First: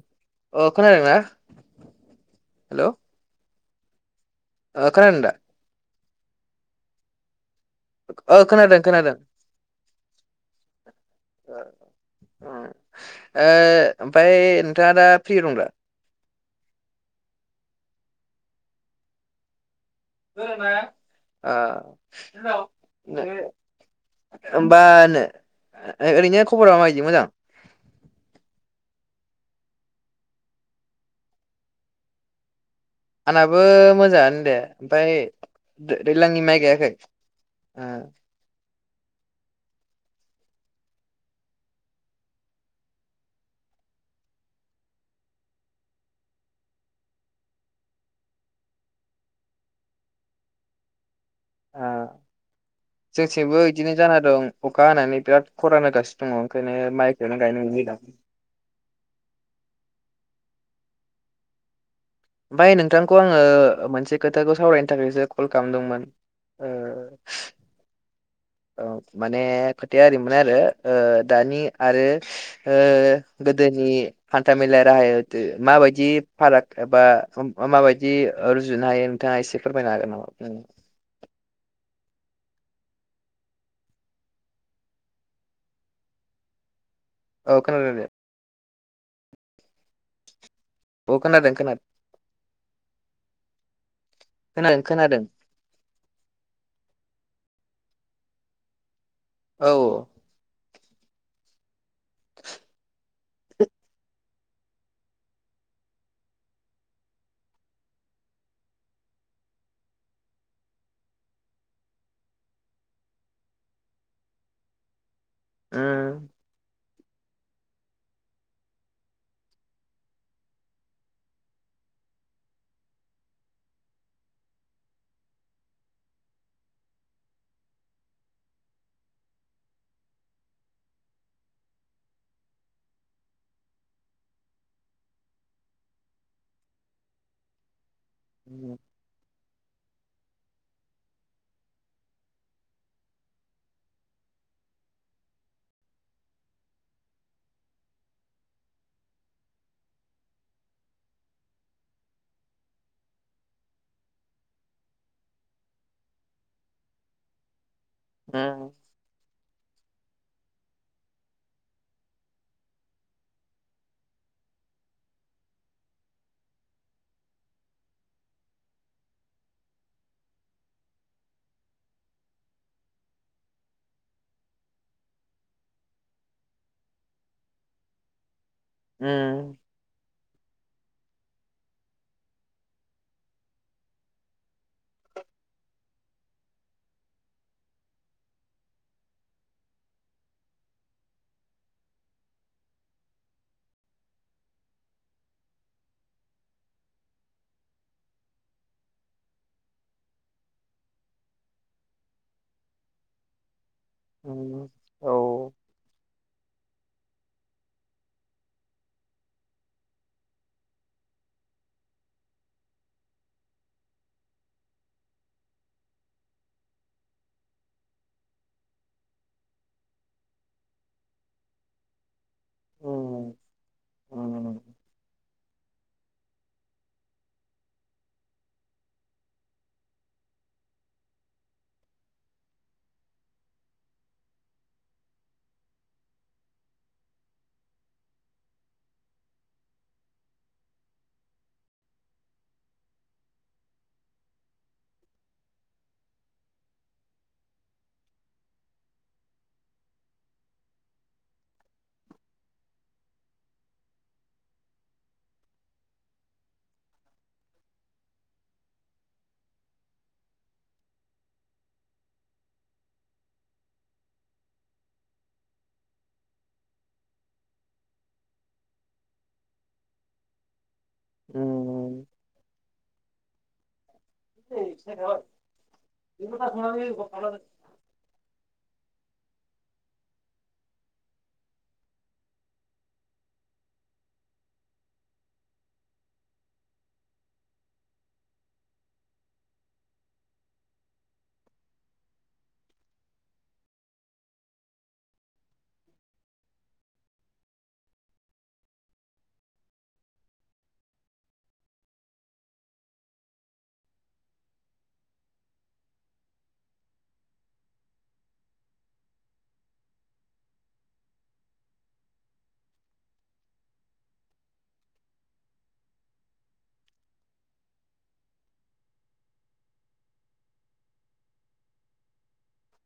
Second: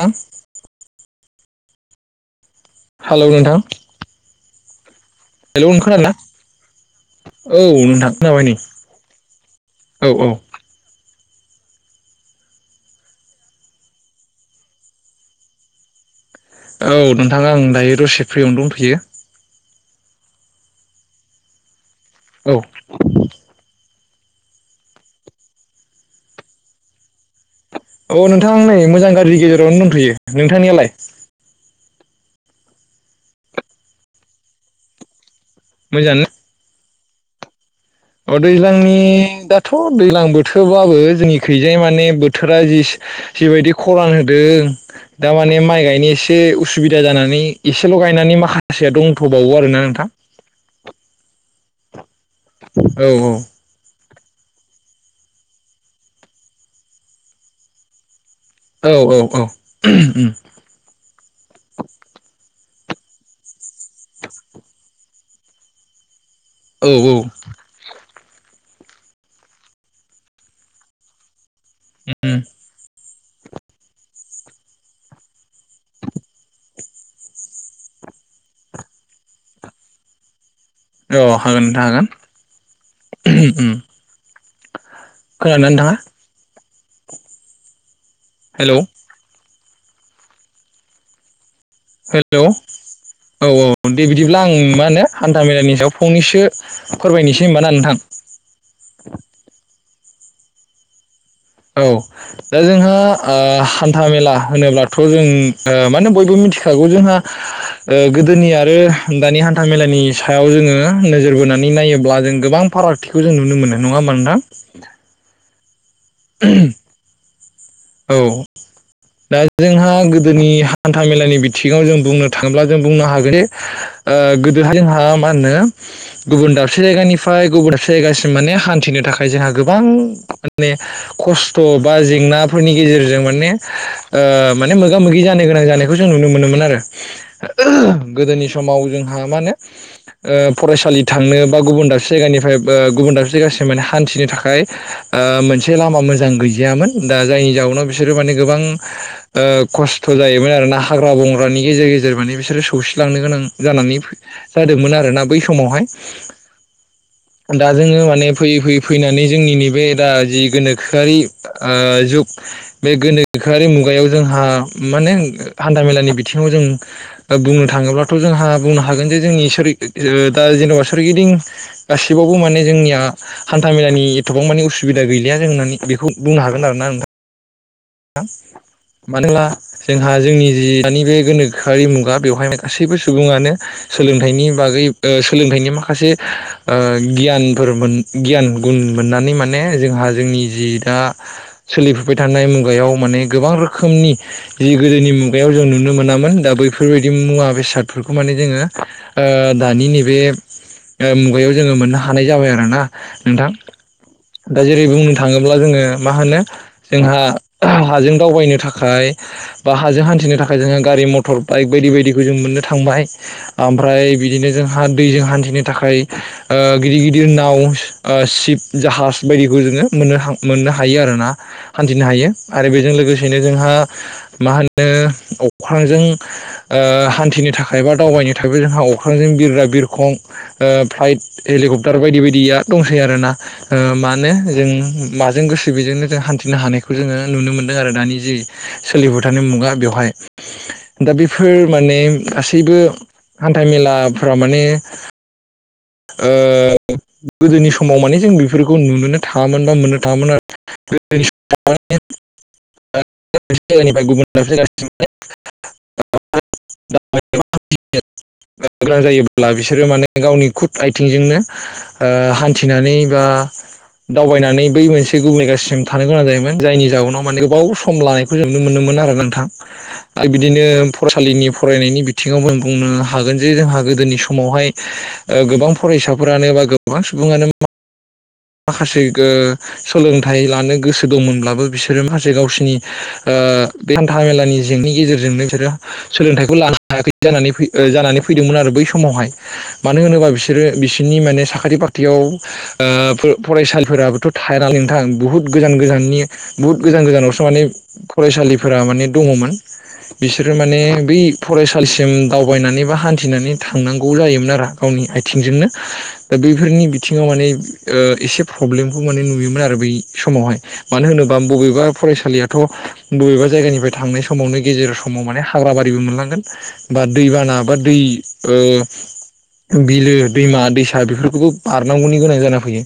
थां अ खोनादोंना हेल' ओ हेलौ नोंथां खोनादों दा हेलौ नों खोनादोंना औ नोंथां ओ खोनाबाय नै खोनादों खोनादों औ औ [inaudible] ओओमफाय नोंथाङा दा फ्रि दं दा? औ नोंथाङा आं दायो दसे फ्रियावनो दंथ'यो [unintelligible] ओ [unintelligible] औ होमबानो ओरैनो खबरा माबायदि मोजां? औ नोंथां नै मोजां गारिनि गेजेरावनो दंथ'यो नोंथांनियालाय आंनाबो मोजाङानो दे ।ओमफ्राय मोजाङानो दैज्लांनि माइ गायाखै? ओ अ दैज्लांनि दाथ' दैलां बोथोरबाबो जोंनि खैजाय माने बोथोराबाय जि बायदि खरान होदों दा माने माइ गायनो एसे उसुबिदा जानानै एसेल' गायनानै माखासेया दं दथ' बुंथ'बावो आरोना नोंथां ओ औ औ जोंसथिंबो इदिनो जाना दं ओं अखा हानानै बिराद खरान होगासिनो दङ ओंखायनो माइखौनो गायनो मोनै दं औ औ औ आमफ्राय नोंथांखौ आङो मोनसे खोथाखौ सावरायनो थाखायसो कल खालामदोंमोन औ ओ औ औ माने खोथाया ओरैमोन आरो दानि आरो गोदोनि हान्था मेलाया राहाय दि माबायदि फाराग एबा माबायदि रुजुनो हायो नोंथाङा एसे फोरमायनो हागोन नामा? औ हागोन नोंथां हागोन। [unintelligible] खनादोंना नाङा औ खोनादों दे हेलौ अ खोनादों खोनादों हेलौ औ औ दे बिदिब्ला आं खोनादों मा होनो खोनादों हान्था मेलानि सायाव फंनैसो फोरमायनोसै सै होनबाना नोंथां औ औ दा जोंहा ओ हान्था मेला होनोब्लाथ' जों मानो बयबो मिथिखागौ जोंहा ओ गोदोनि आरो दानि हान्था मेलानि सायाव जोङो नोजोर बोनानै नायोब्ला जों गोबां फारागथिखौ जों नुनो मोनो नङा मा नोंथां [inaudible] उम [unintelligible] औ दा जोंहा गोदोनि हान्था मेलानि बिथिङाव जों बुंनो थाङोब्ला जों बुंनो हागोने ओ गोदोहाय जोंहा मा होनो गुबुन दाबसे जायगानिफ्राय गुबुन दाबसे जायगासिम माने हान्थिनो नि थाखाय जोंहा गोबां माने खस्थ' बा जेंना फोरनि गेजेरजों माने ओ माने मोगा मोगि जानो गोनां जानायखौ जों नुनो मोनोमोन आरो [unintelligible] गोदोनि समाव जोंहा मा होनो ओ फरायसालि थांनो बा गुबुन दाबसे जायगानिफ्राय गुबुन दाबसे जायगासिम माने हान्थिनो थाखाय ओ मोनसे लामा मोजां गैजायामोन दा जायनि जाउनाव बिसोरो माने गोबां ओ खस्थ' जायोमोन आरोना हाग्रा बंग्रानि गेजेर गेजेराव माने बिसोरो सौसिलांनो गोनां जानानै जादोंमोन आरोना बै समावहाय दा जोङो माने फैयै उम फैयै फैनानै जोंनि नैबे दा जि गोनोखोआरि ओ जुग बे गोनोखोआरि मुगायाव जोंहा माने हान्था मेलानि बिथिङाव जों बुंनो थाङोब्लाथ' जोंहा बुंनो हागोन जे जोंनि सोर दा जेनेबा सोरगिदिं गासिबावबो माने जोंनिया हान्था मेलानि एथबां मानि उसुबिदा गैलिया जोंनानै बेखौ बुंनो हागोन आरो ना नोंथां मानोना उम जोंहा जोंनि जि, दानि बे गोनोखोआरि मुगा बेवहाय गासैबो सुबुङानो सोलोंथाइनि बागै सोलोंथाइनि माखासे माखासे ओ गियानफोर मोन गियान गुन मोननानै माने जोंहा जोंनि जि दा सोलिफुबाय थानाय मुं मुगायाव माने गोबां रोखोमनि जि गोदोनि मुगायाव जों नुनो मोनामोन दा बैफोरबायदि मुवा बेस बेसादफोरखौ माने जोङो ओ दानि नैबे, ओ मुगायाव जोङो मोननो हानाय जाबाय आरोना नोंथां दा उम जेरै बुंनो औ थाङोब्ला जोङो मा होनो जोंहा, हाजों दावबायनो थाखाय बा हाजों हान्थिनो थाखाय जोङो गारि मटर बाइक बायदि बायदिखौ जों मोनो, मोननो थांबाय बिदिनो जोंहा दैजों हान्थिनो थाखाय गिदिर गिदिर, [unintelligible] सिफ जाहाज बायदिखौ जोङो मोननो हायो आरोना हान्थिनो हायो। आरो बेजों उम लोगोसेनो जोंहा मा उम होनो अख्रांजों ओ हान्थि, नि थाखाय बा दावबायनो थाखायबो जोंहा अख्रांजों बिरग्रा बिरखं फ्लाइट हेलिकप्टार बायदि बायदि, बियाद दंसै आरो ना मानो जों माजों गोसो बेजोंनो जों हान्थिनो हानायखौ जोङो, नुनो मोनदों आरो दानि जि सोलिफोथानायनि मुगा बेवहाय दा बेफोर माने गासैबो हान्थामेलाफ्रा माने ओ गोदोनि समाव माने जों बेफोरखौ नुनोनो थाङामोन बा मोननो थाङामोन आरो [unintelligible] [unintelligible] गोनां जायोब्ला बिसोरो माने गावनि खुद आइथिंजोंनो हान्थिनानै बा दावबायनानै बै मोनसे गुबै गासिम थानो गोनां जायोमोन जायनि जाहनाव माने गोबाव सम लानायखौ जों नुनोमोनो मोन इनो आरो नोंथां आरो बिदिनो फरायसालिनि फरायनायनि उम बिथिङावबो बुंनो हागोन जे जोंहा गोदोनि समावहाय गोबां फरायसाफोरानो बा गोबां सुबुङानो मा माखासे ओ- सोलोंथाइ लानो गोसो दंमोनब्लाबो बिसोरो माखासे गावसिनि ओ - ओ हान्था मेलानि जेंनि गेजेरजोंनो बिसोरो सोलोंथाइखौ लानो हायाखै जानानै फै फैदों आरो बै समावहाय मानो होनोबा बिसोरो बिसोरनि माने साखारि फाखथियाव ओ- फरायसालिफोराबोथ' थाया नालाय नोंथां बुहुद गोजान गोजाननि बुहुद गोजान गोजानावसो माने फरायसालिफोरा माने दङमोन, बिसोरो माने बै फरायसालिसिम दावबायनानै बा हान्थिनानै थांनांगौ जायोमोन आरो गावनि आइथिंजोंनो बैफोरनि बिथिङाव माने ओ- एसे प्रब्लेमखौ माने नुयोमोन आरो बै समावहाय मानो होनोबा बबेबा फरायसालियाथ' बबेबा जायगानिफ्राय थांनाय समावनो गेजेर जेराव समाव माने हाग्रा बारिबो मोनलांगोन बा- दै बाना बा दै ओ बिलो दैमा दैसा बेफोरखौबो बारनांगौनि गोनां जाना फैयो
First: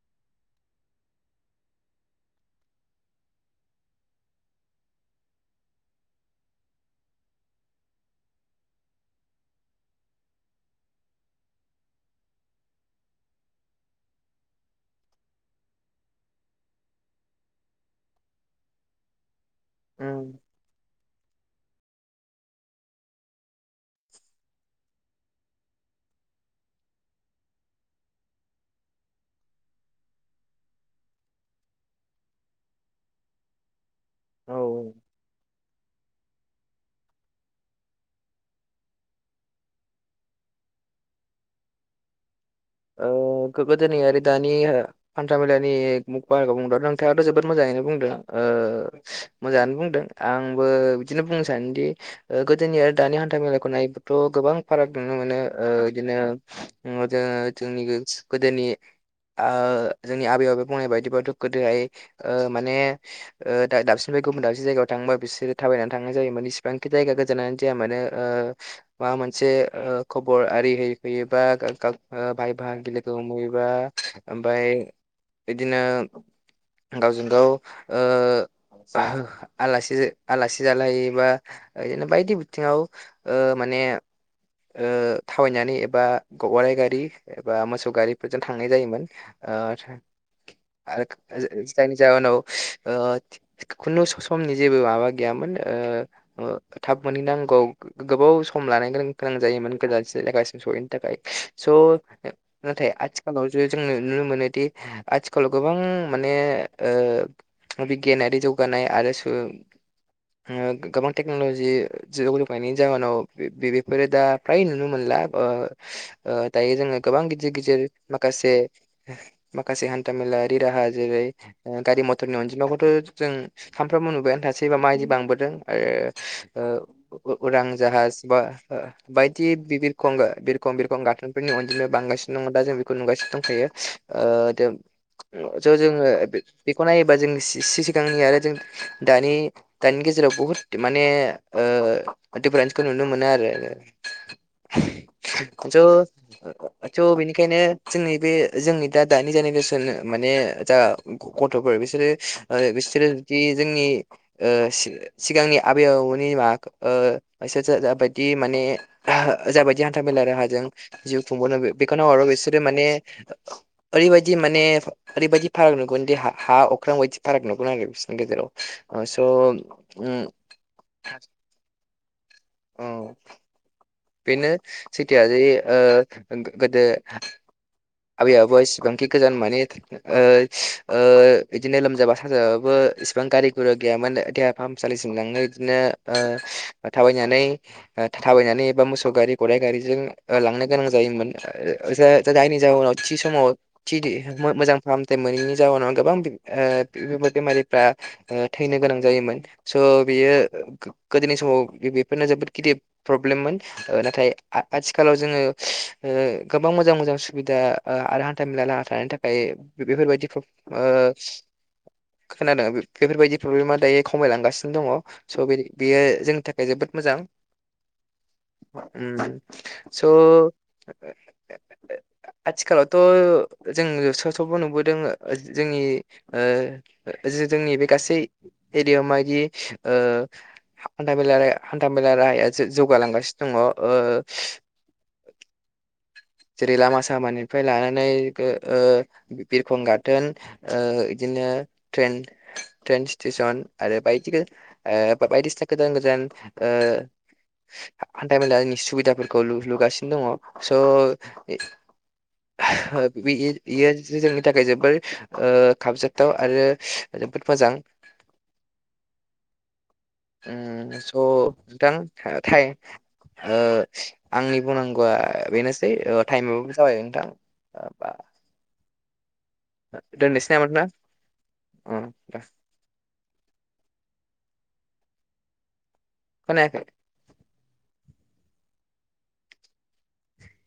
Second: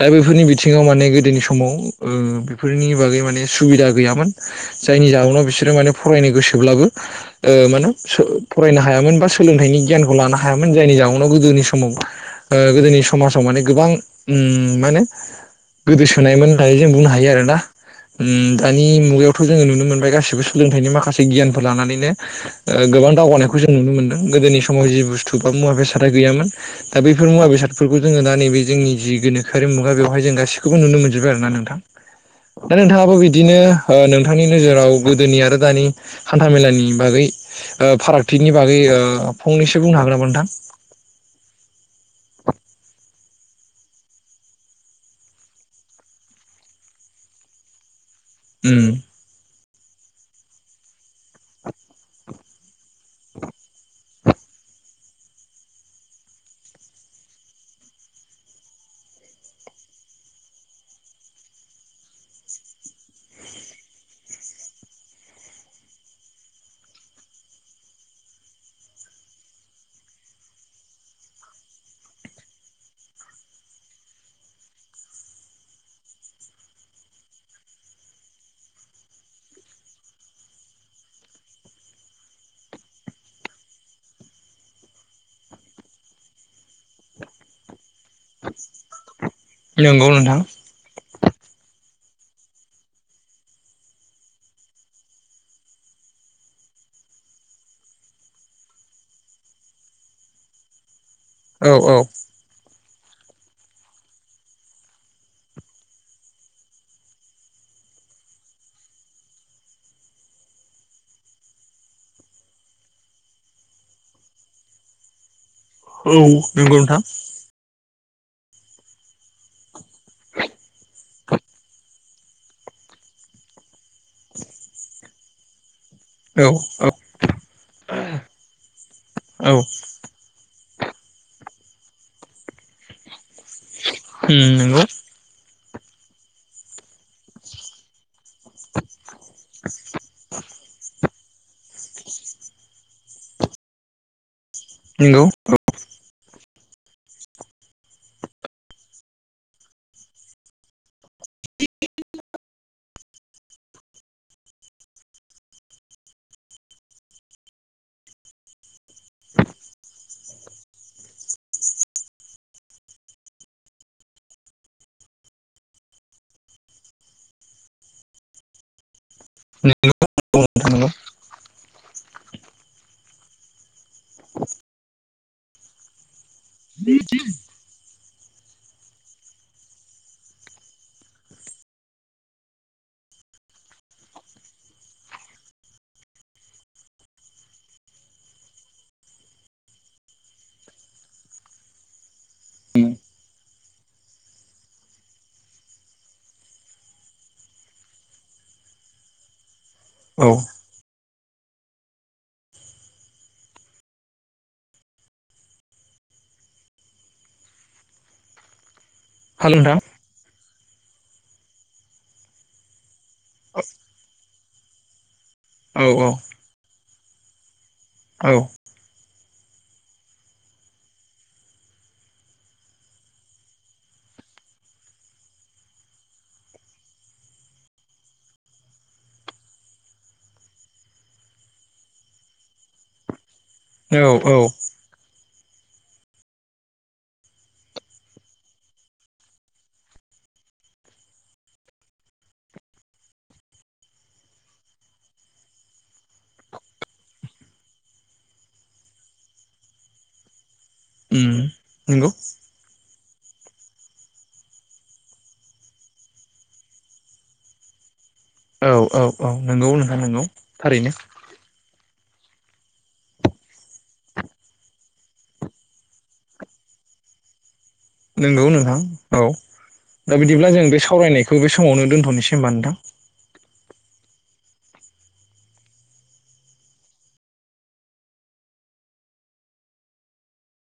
दा बेफोरनि बिथिङाव माने, गोदोनि समाव ओ- बेफोरनि बागै माने सुबिदा गैयामोन जायनि जउनाव बिसोरो माने फरायनो गोसोब्लाबो ओ मा नाम फरायनो हायामोन बा सोलोंथाइनि गियानखौ लानो हायामोन जायनि [unintelligible] साहननाव गोदोनि समाव ओ गोदोनि समाजाव माने गोबां उम माने, गोदोसोनायमोन होननानै जों बुंनो हायो आरोना उम दानि मुगायाव खौ जोङो नुनो मोनबाय उम गासिबो सोलोंथाइनि माखासे गियान, लानानैनो ओ- गोबां दावगानायखौ जों नुनो मोनदों गोदोनि समाव जि- बुस्थु बा- मुवा बेसाद, सोलोंथाइ दा बैफोर मुवा बेादफोरखौ जोङो दा नैबे जोंनि जि गोनोआरि मुगा बेवहाय जों गासिखौबो नुनो मोनजोबो आरोना नोंथां दा नोंथाङाबो बिदिनो, ओ नोंथांनि औ नोजोराव गोदोनि आरो दानि, हान्था मेलानि बागै ओ फारागथिनि बागै ओ फंनैसो बुंनो हागोन नामा नोंथां? ओ गोदोनि आरो दानि हान्था मेलानि [unintelligible] नोंथाङाथ' जोबोद मोजां आनो बुंदों ओ उम मोजाङानो बुंदों आंबो बिदिनो बुंनो सानोदि ओ गोदोनिया दानि हान्था मेलाायखौ नायोबाथ' गोबां फाराग नुनो मोनो ओ इदिनो जो जोंनि गो- गोदोनि ओ जोंनि आबै आबै बुंनाय बायदिबथ' गोदोहाय ओ माने दाबसिन गुबुन दांसे जायगायाव थांङोबा बिसोर थाबायनानै थांनाय जायोमोन इसेबांखि जायगा गोजाननाननो जाया मोनो ओ- मोनसे खबर ओ [unintelligible] आरि हो फैयोबा ओ बाय बाहाग लोगो हमहयोबा ओमफ्राय बिदिनो गावजों गाव ओ आलासि आलासि जालायोबा बिदिनो बायदि बिथिङाव ओ माने माने ओ थावायनानै एबा अराय गारि एबा मोसौ गारिफोरजों थांनाय जायोमोन ओ नंगौ नोंथां आरो जायनि जउोनाव ओ खुनु समनि जेबो माबा गैयामोन ओ थाब मोनहैनांगौ गो- गोबाव सम लानाय गो -गोनां जायोमोन गोजान जायगासिम सहैनो थाखाय स' औ औ नाथाय आथिखालाव जे जोंङो नुनो मोनोदि आथिखालाव गोबां माने ओ बिगियानारि जौगानाय आरो सो ओ गोबां टेक्न'लजि जौ- जौानायनायनि जाहोनाव बे- बेफोरो दा फ्राय नुनो मोनला ओ औ ओ दायो नंगौ जोंङो नोंथां गेजेर माखासे माखासे हान्थाामेलाारि राहा जेरै गारि मथरनि अनायै अनजिमाखौथ' जों सानफ्रामबो नुबायानो थासैबा मायदि बांबोदों औ आरो ओ उरां जाहाज बा ओ बायदि औ बिबिरखंगार बि खमब [unintelligible] रखं गाथोनफोरनि अनजिायाव बांगासिनो दङ दा जों बेखौ नुगासिनो दंखायो उम ओ- नंगौ ज' जोङो बे बेखौ नायोबा जों सि सिगांनि आरो जों दानि दानि गेजेराव बुहुत माने ओ मानेफारेन्स नुनो मोनो आरो नंगौ [inaudible] थ' बेनिखायनो जोंनि बे जोंनि दा दानि जेनेरेसन माने जा खथ'फो बिसोरो आरो बिसोरोदि जोंनि ओ सि-सिगांनि आबै आबौनि माबा ओ बिसोर जाबायदि माने जाबायदि हान्था मेला राहाजों जिउ खुंबोननो दिखांना हरो बिसोरो माने ओरैबायदि माने ओरैबायदि फाराग नुगोनदि हा हा अ अख्रां बायदि फाराग नुगोन आरो बिसोनि गेजेराव ओ स' ओम नंगौ नोंथां नंगौ थास अ बिनो सैथोआ जे ओ ओं गोदो आबै आबो एसिबांखि गोजान माने बिदिनो लोमजाबा साजाबाबो इसिबां गारि गुरु गैयामोन देहा फाहामसालिसिम लङो बिदिनो थाबायनानै थाबायनानै बा मोसौ गारि गदाइ गारिजों लांनो गोनां जायोमोन जायनि जाहोनाव थि समाव मोजां फाहामथाय मोनैनि जाउनाव गोबां बेमारिफ्रा थैनो नो गोनां जायोमोन स औ बेयो गोदोनि समाव बेफोरनो जोबोद गिदिर प्रब्लेममोन ओ नाथाय आथिखालाव जोङो गोबां मोजां मोजां सुबिदा आरो हान्था मेला ल थानायनि थाखाय हेल' नोंथां बेफोरबायदि खोनादों बेफोरबायदि प्रब्लेमा दायो खमायलांगासिनो दङ स' बे औ बेयो औ जोंनि थाखाय जोबोद औ मोजां स' [inaudible] आथिखालावथ' जों स सबो नुबोदों ओ जोंनि ओ जोंनि बे गासै एरियाायाव मायदि हान्था मेला राहाया हान्था मेला राहाया जौ औ औ जेरै लामा सामानिफ्राय लानानै बिरखं गाथोन बिदि दिनो ट्रेन ट्रेन स्टेसन आरो बायदिगो बायदिसिना गोजान गोदान ओ हान्था मेलानि सुबिदाफोरखौ लु-लुगासिनो दङ स' उम नंगौ बे-बेयो जोंनि थाखाय जोबोर खाबजाथाथाव आरो जोबोद मोजां औ औ औ नंगौ नोंथां नंगौ थारैनो। थां था थाय ओ आंनि बुंनांगौआ बेनोस सै ओ टाइमाबो जाबाय नोंथां ओ दे। नोंगौ नोंथां औ। दा दोननोसै बिदिब्ला नामा जों बे नोंथां सावरायनायखौ बे समावनो अ, दोन्थ'नोसै दे। होनबा नोंथां। खोनायाखै